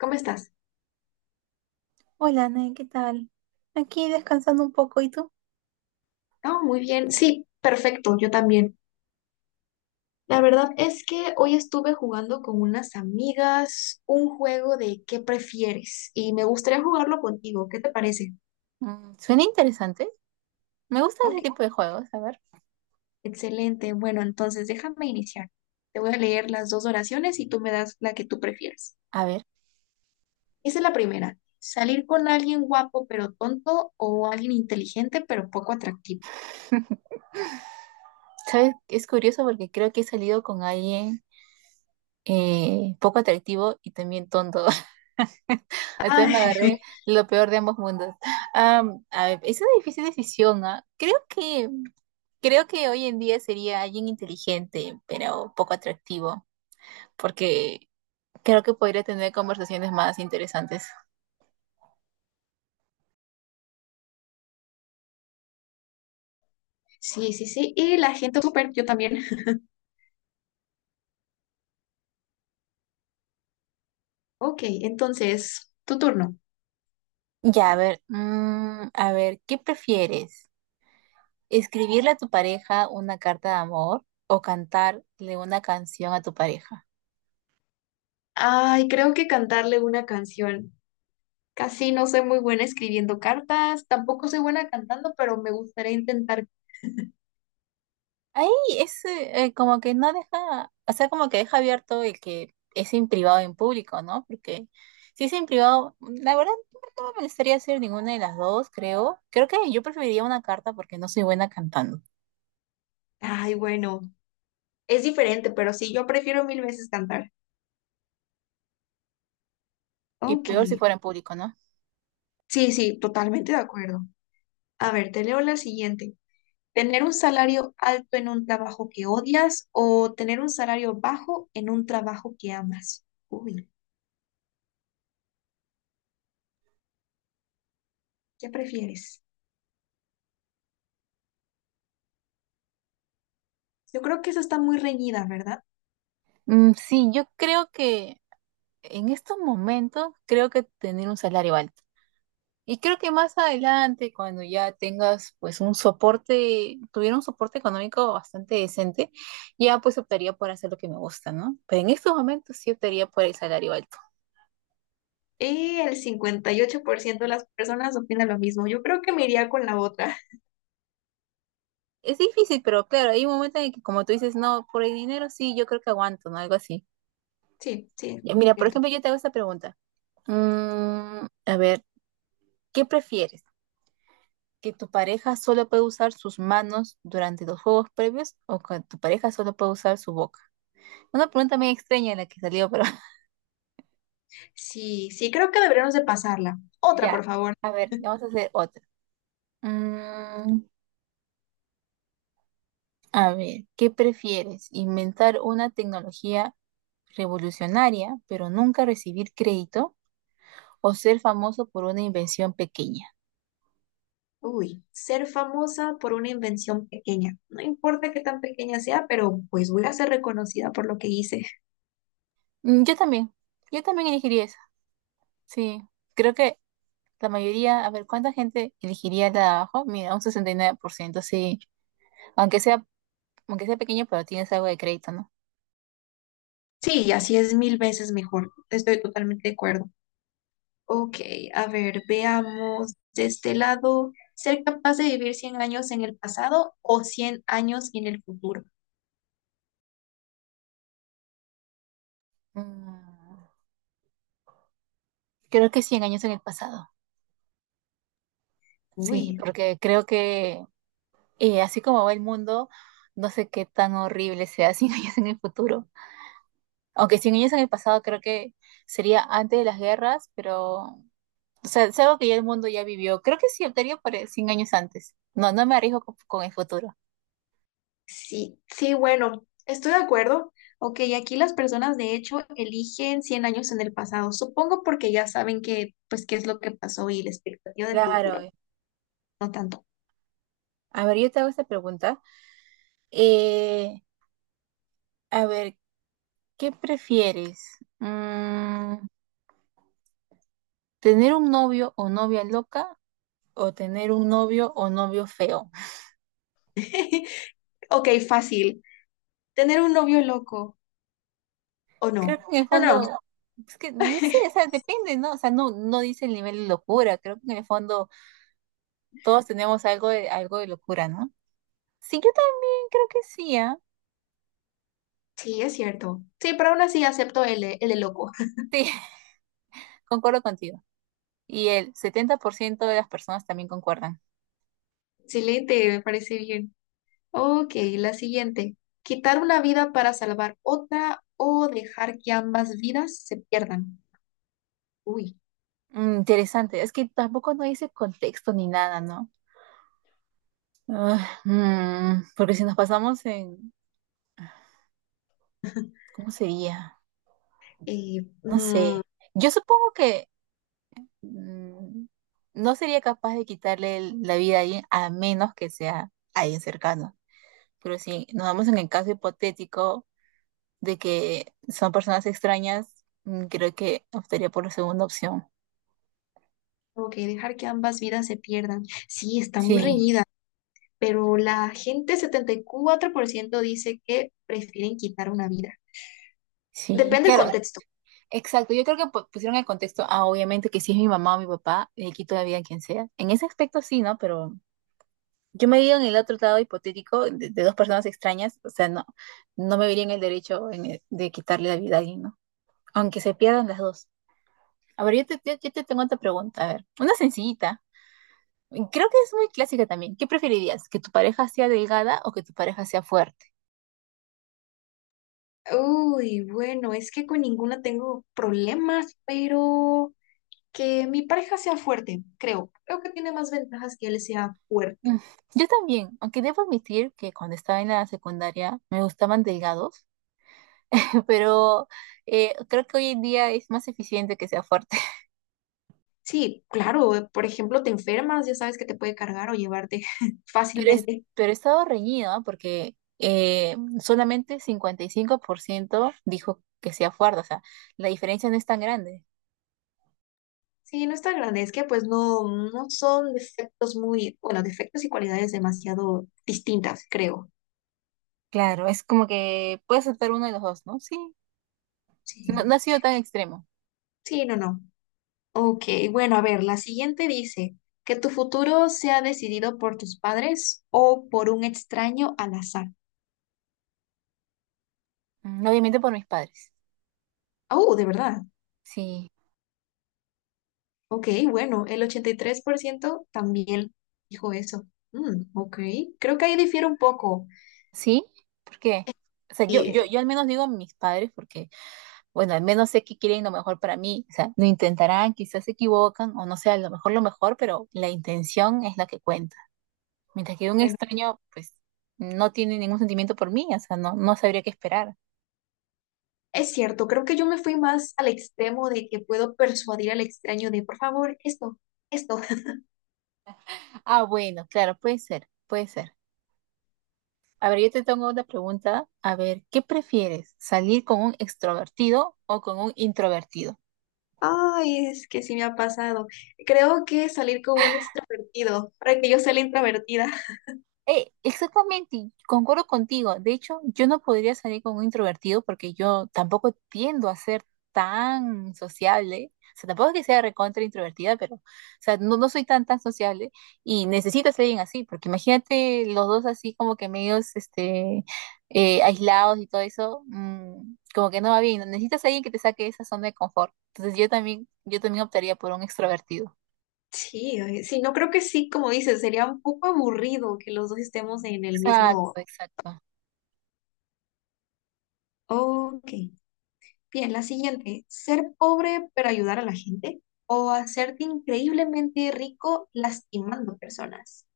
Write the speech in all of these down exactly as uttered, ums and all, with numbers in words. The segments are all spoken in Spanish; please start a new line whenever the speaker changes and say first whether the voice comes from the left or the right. left: ¿Cómo estás?
right: Hola, Nay, ¿qué tal? Aquí descansando un poco, ¿y tú?
left: Oh, muy bien. Sí, perfecto, yo también. La verdad es que hoy estuve jugando con unas amigas un juego de ¿qué prefieres? Y me gustaría jugarlo contigo. ¿Qué te parece?
right: Mm, suena interesante. Me gusta
left: Ok,
right: ese tipo de juegos. A ver,
left: excelente. Bueno, entonces déjame iniciar. Te voy a leer las dos oraciones y tú me das la que tú prefieras.
right: a ver,
left: Dice la primera, salir con alguien guapo pero tonto o alguien inteligente pero poco atractivo.
right: ¿sabes? Es curioso porque creo que he salido con alguien eh, poco atractivo y también tonto. Entonces
left: Ah,
right: me agarré lo peor de ambos mundos. Am, a ver, es una difícil decisión, ¿ah? Creo que, creo que hoy en día sería alguien inteligente, pero poco atractivo, porque creo que podría tener conversaciones más interesantes.
left: sí, sí, sí. Y la gente súper, yo también. Ok, entonces, tu turno.
right: Ya, a ver, mm, a ver, ¿qué prefieres? ¿Escribirle a tu pareja una carta de amor o cantarle una canción a tu pareja?
left: Ay, creo que cantarle una canción. Casi no soy muy buena escribiendo cartas, tampoco soy buena cantando, pero me gustaría intentar.
right: Ahí es eh, eh, como que no deja, o sea, como que deja abierto el que es en privado o en público, ¿no? Porque si es en privado, la verdad no me molestaría hacer ninguna de las dos, creo. Creo que yo preferiría una carta porque no soy buena cantando.
left: Ay, bueno, es diferente, pero sí, yo prefiero mil veces cantar.
right: Y
left: Ok.
right: peor si fuera en público, ¿no?
left: Sí, sí, totalmente de acuerdo. A ver, te leo la siguiente. ¿Tener un salario alto en un trabajo que odias o tener un salario bajo en un trabajo que amas? Uy, ¿qué prefieres? Yo creo que eso está muy reñida, ¿verdad?
right: Mm, sí, yo creo que en estos momentos, creo que tener un salario alto. Y creo que más adelante, cuando ya tengas pues un soporte, tuviera un soporte económico bastante decente, ya pues optaría por hacer lo que me gusta, ¿no? Pero en estos momentos sí optaría por el salario alto.
left: Y el cincuenta y ocho por ciento de las personas opinan lo mismo. Yo creo que me iría con la otra.
right: Es difícil, pero claro, hay un momento en el que como tú dices, no, por el dinero sí, yo creo que aguanto, ¿no? Algo así.
left: Sí, sí,
right: Ya, mira, por
left: cierto.
right: ejemplo, yo te hago esta pregunta. Mm, a ver, ¿qué prefieres? ¿Que tu pareja solo puede usar sus manos durante los juegos previos o que tu pareja solo puede usar su boca? Una pregunta muy extraña la que salió, pero.
left: Sí, sí, creo que deberíamos de pasarla. Otra,
right: Ya,
left: por favor.
right: a ver, vamos a hacer otra. Mm, a ver, ¿qué prefieres? ¿Inventar una tecnología revolucionaria, pero nunca recibir crédito? ¿O ser famoso por una invención pequeña?
left: Uy, ser famosa por una invención pequeña. No importa qué tan pequeña sea, pero pues voy a ser reconocida por lo que hice.
right: Mm, yo también, yo también elegiría esa. Sí, creo que la mayoría, a ver, ¿cuánta gente elegiría la de abajo? Mira, un sesenta y nueve por ciento. Sí. Aunque sea, aunque sea pequeño, pero tienes algo de crédito, ¿no?
left: Sí, así es mil veces mejor. Estoy totalmente de acuerdo. Ok, a ver, veamos de este lado. ¿Ser capaz de vivir cien años en el pasado o cien años en el futuro?
right: Mm, creo que cien años en el pasado. Sí,
left: Uy,
right: porque creo que. Y así como va el mundo, no sé qué tan horrible sea cien años en el futuro. Aunque cien años en el pasado creo que sería antes de las guerras, pero. O sea, es algo que ya el mundo ya vivió. Creo que sí, optaría por el cien años antes. No, no me arriesgo con, con el futuro.
left: Sí, sí, bueno, estoy de acuerdo. Ok, aquí las personas de hecho eligen cien años en el pasado, supongo porque ya saben que, pues, qué es lo que pasó y la expectativa del
right: Claro.
left: futuro,
right: eh.
left: no tanto.
right: A ver, yo te hago esta pregunta. Eh, A ver, ¿qué prefieres? Mm, ¿tener un novio o novia loca o tener un novio o novio feo?
left: Ok, fácil. ¿Tener un novio loco o
right: Creo que
left: no?
right: en el
left: No, no,
right: fondo, es que no sé, o sea, depende, ¿no? O sea, no, no dice el nivel de locura, creo que en el fondo todos tenemos algo de, algo de locura, ¿no? Sí, yo también creo que sí, ¿ah?
left: sí, es cierto. Sí, pero aún así acepto el, de- el de loco.
right: Sí, concuerdo contigo. Y el setenta por ciento de las personas también concuerdan.
left: Excelente, me parece bien. Ok, la siguiente. ¿Quitar una vida para salvar otra o dejar que ambas vidas se pierdan? Uy,
right: Mm, interesante, es que tampoco no dice contexto ni nada, ¿no? Ah, mm, porque si nos pasamos en, ¿cómo sería?
left: eh,
right: No sé.
left: mm,
right: Yo supongo que mm, no sería capaz de quitarle el- la vida a alguien a menos que sea alguien cercano. Pero si nos vamos en el caso hipotético de que son personas extrañas, mm, creo que optaría por la segunda opción.
left: Ok, dejar que ambas vidas se pierdan. Sí, está muy
right: Sí,
left: reñida, pero la gente setenta y cuatro por ciento dice que prefieren quitar una vida.
right: sí,
left: Depende del
right: claro.
left: contexto.
right: Exacto, yo creo que pu- pusieron el contexto, ah, obviamente que si es mi mamá o mi papá, le quito la vida a quien sea. En ese aspecto sí, ¿no? Pero yo me veía en el otro lado hipotético de, de, dos personas extrañas, o sea, no, no me vería en el derecho en el- de quitarle la vida a alguien, ¿no? Aunque se pierdan las dos. A ver, yo te, yo- yo te tengo otra pregunta, a ver, una sencillita. Creo que es muy clásica también. ¿Qué preferirías? ¿Que tu pareja sea delgada o que tu pareja sea fuerte?
left: Uy, bueno, es que con ninguna tengo problemas, pero que mi pareja sea fuerte, creo. Creo que tiene más ventajas que él sea fuerte.
right: Mm, Yo también, aunque debo admitir que cuando estaba en la secundaria me gustaban delgados, pero eh, creo que hoy en día es más eficiente que sea fuerte.
left: Sí, claro, por ejemplo, te enfermas, ya sabes que te puede cargar o llevarte
right: Pero, es,
left: fácilmente.
right: pero he estado reñida porque eh, solamente cincuenta y cinco por ciento dijo que sea fuerte, o sea, la diferencia no es tan grande.
left: Sí, no es tan grande, es que pues no, no son defectos muy, bueno, defectos y cualidades demasiado distintas, creo.
right: Claro, es como que puede aceptar uno de los dos, ¿no? Sí, no,
left: Sí,
right: no ha sido tan extremo.
left: sí, no, no. Ok, bueno, a ver, la siguiente dice, que tu futuro sea decidido por tus padres o por un extraño al azar.
right: Mm, Obviamente por mis padres.
left: Oh, de verdad.
right: Sí,
left: Ok, bueno, el ochenta y tres por ciento también dijo eso. Mm, ok, creo que ahí difiere un poco.
right: sí, ¿por qué? O sea, yo, yo, yo al menos digo mis padres porque, bueno, al menos sé que quieren lo mejor para mí. O sea, lo intentarán, quizás se equivocan o no sea, a lo mejor lo mejor, pero la intención es la que cuenta. Mientras que un extraño, pues, no tiene ningún sentimiento por mí, o sea, no, no sabría qué esperar.
left: Es cierto, creo que yo me fui más al extremo de que puedo persuadir al extraño de, por favor, esto, esto.
right: Ah, bueno, claro, puede ser, puede ser. A ver, yo te tengo una pregunta. A ver, ¿qué prefieres? ¿Salir con un extrovertido o con un introvertido?
left: Ay, es que sí me ha pasado. Creo que salir con un extrovertido, para que yo sea la introvertida.
right: Eh, exactamente, concuerdo contigo. De hecho, yo no podría salir con un introvertido porque yo tampoco tiendo a ser tan sociable. O sea, tampoco es que sea recontra introvertida, pero, o sea, no, no soy tan, tan sociable y necesito ser alguien así, porque imagínate los dos así como que medios, este, eh, aislados y todo eso, mm, como que no va bien. Necesitas a alguien que te saque de esa zona de confort. Entonces yo también, yo también optaría por un extrovertido.
left: Sí, ay, sí, no creo que sí, como dices, sería un poco aburrido que los dos estemos en el mismo.
right: Exacto, exacto.
left: Ok, bien, la siguiente, ser pobre pero ayudar a la gente o hacerte increíblemente rico lastimando personas.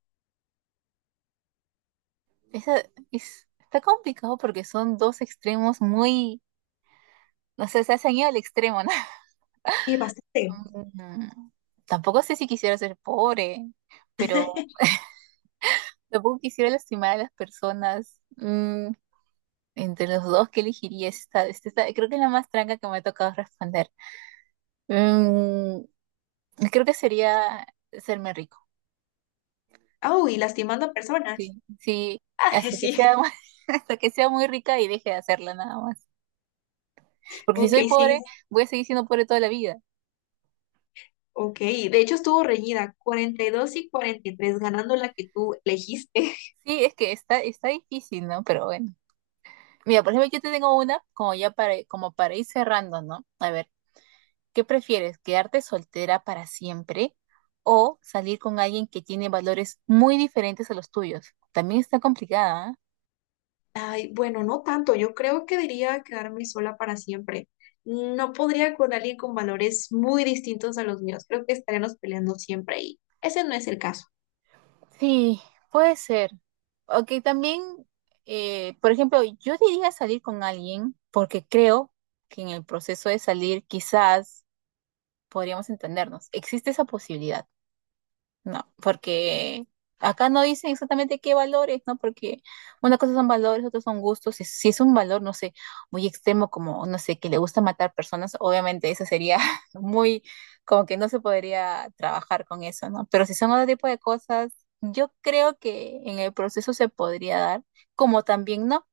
right: Esa- es- está complicado porque son dos extremos muy, no sé, se han ido al extremo, ¿no?
left: Y bastante.
right: Mm, Tampoco sé si quisiera ser pobre, pero tampoco quisiera lastimar a las personas. Mm, entre los dos, ¿qué elegiría? Esta, esta- esta- creo que es la más tranca que me ha tocado responder. Mm, creo que sería serme rico.
left: Oh, y lastimando a personas.
right: Sí, sí,
left: Ah,
right: hasta que
left: sí,
right: sea, mu- hasta que sea muy rica y deje de hacerla nada más. Porque si
left: ok,
right: soy
left: sí,
right: pobre, voy a seguir siendo pobre toda la vida.
left: ok. De hecho estuvo reñida, cuarenta y dos y dos y cuarenta y tres ganando la que tú elegiste.
right: Sí, es que está, está difícil, ¿no? Pero bueno. Mira, por ejemplo, yo te tengo una como ya para, como para ir cerrando, ¿no? A ver, ¿qué prefieres? ¿Quedarte soltera para siempre o salir con alguien que tiene valores muy diferentes a los tuyos? También está complicada, ¿ah?
left: Ay, bueno, no tanto, yo creo que diría quedarme sola para siempre. No podría con alguien con valores muy distintos a los míos, creo que estaremos peleando siempre y ese no es el caso.
right: Sí, puede ser. Ok, también, eh, por ejemplo, yo diría salir con alguien porque creo que en el proceso de salir quizás podríamos entendernos. Existe esa posibilidad. No, porque acá no dicen exactamente qué valores, ¿no? Porque una cosa son valores, otros son gustos. Si, si es un valor, no sé, muy extremo, como, no sé, que le gusta matar personas, obviamente eso sería muy, como que no se podría trabajar con eso, ¿no? Pero si son otro tipo de cosas, yo creo que en el proceso se podría dar, como también no.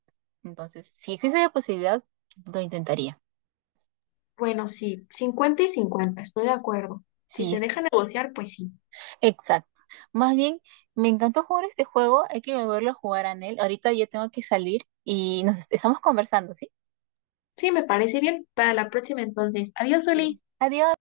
right: Entonces, si existe la posibilidad, lo intentaría.
left: Bueno, sí, cincuenta y cincuenta, estoy de acuerdo. Si
right: Sí,
left: se deja negociar, pues sí.
right: exacto. Más bien, me encantó jugar este juego. Hay que volverlo a jugar, Anel. Ahorita yo tengo que salir y nos estamos conversando, ¿sí?
left: Sí, me parece bien. Para la próxima entonces. Adiós,
right: Sí.
left: Oli.
right: Adiós.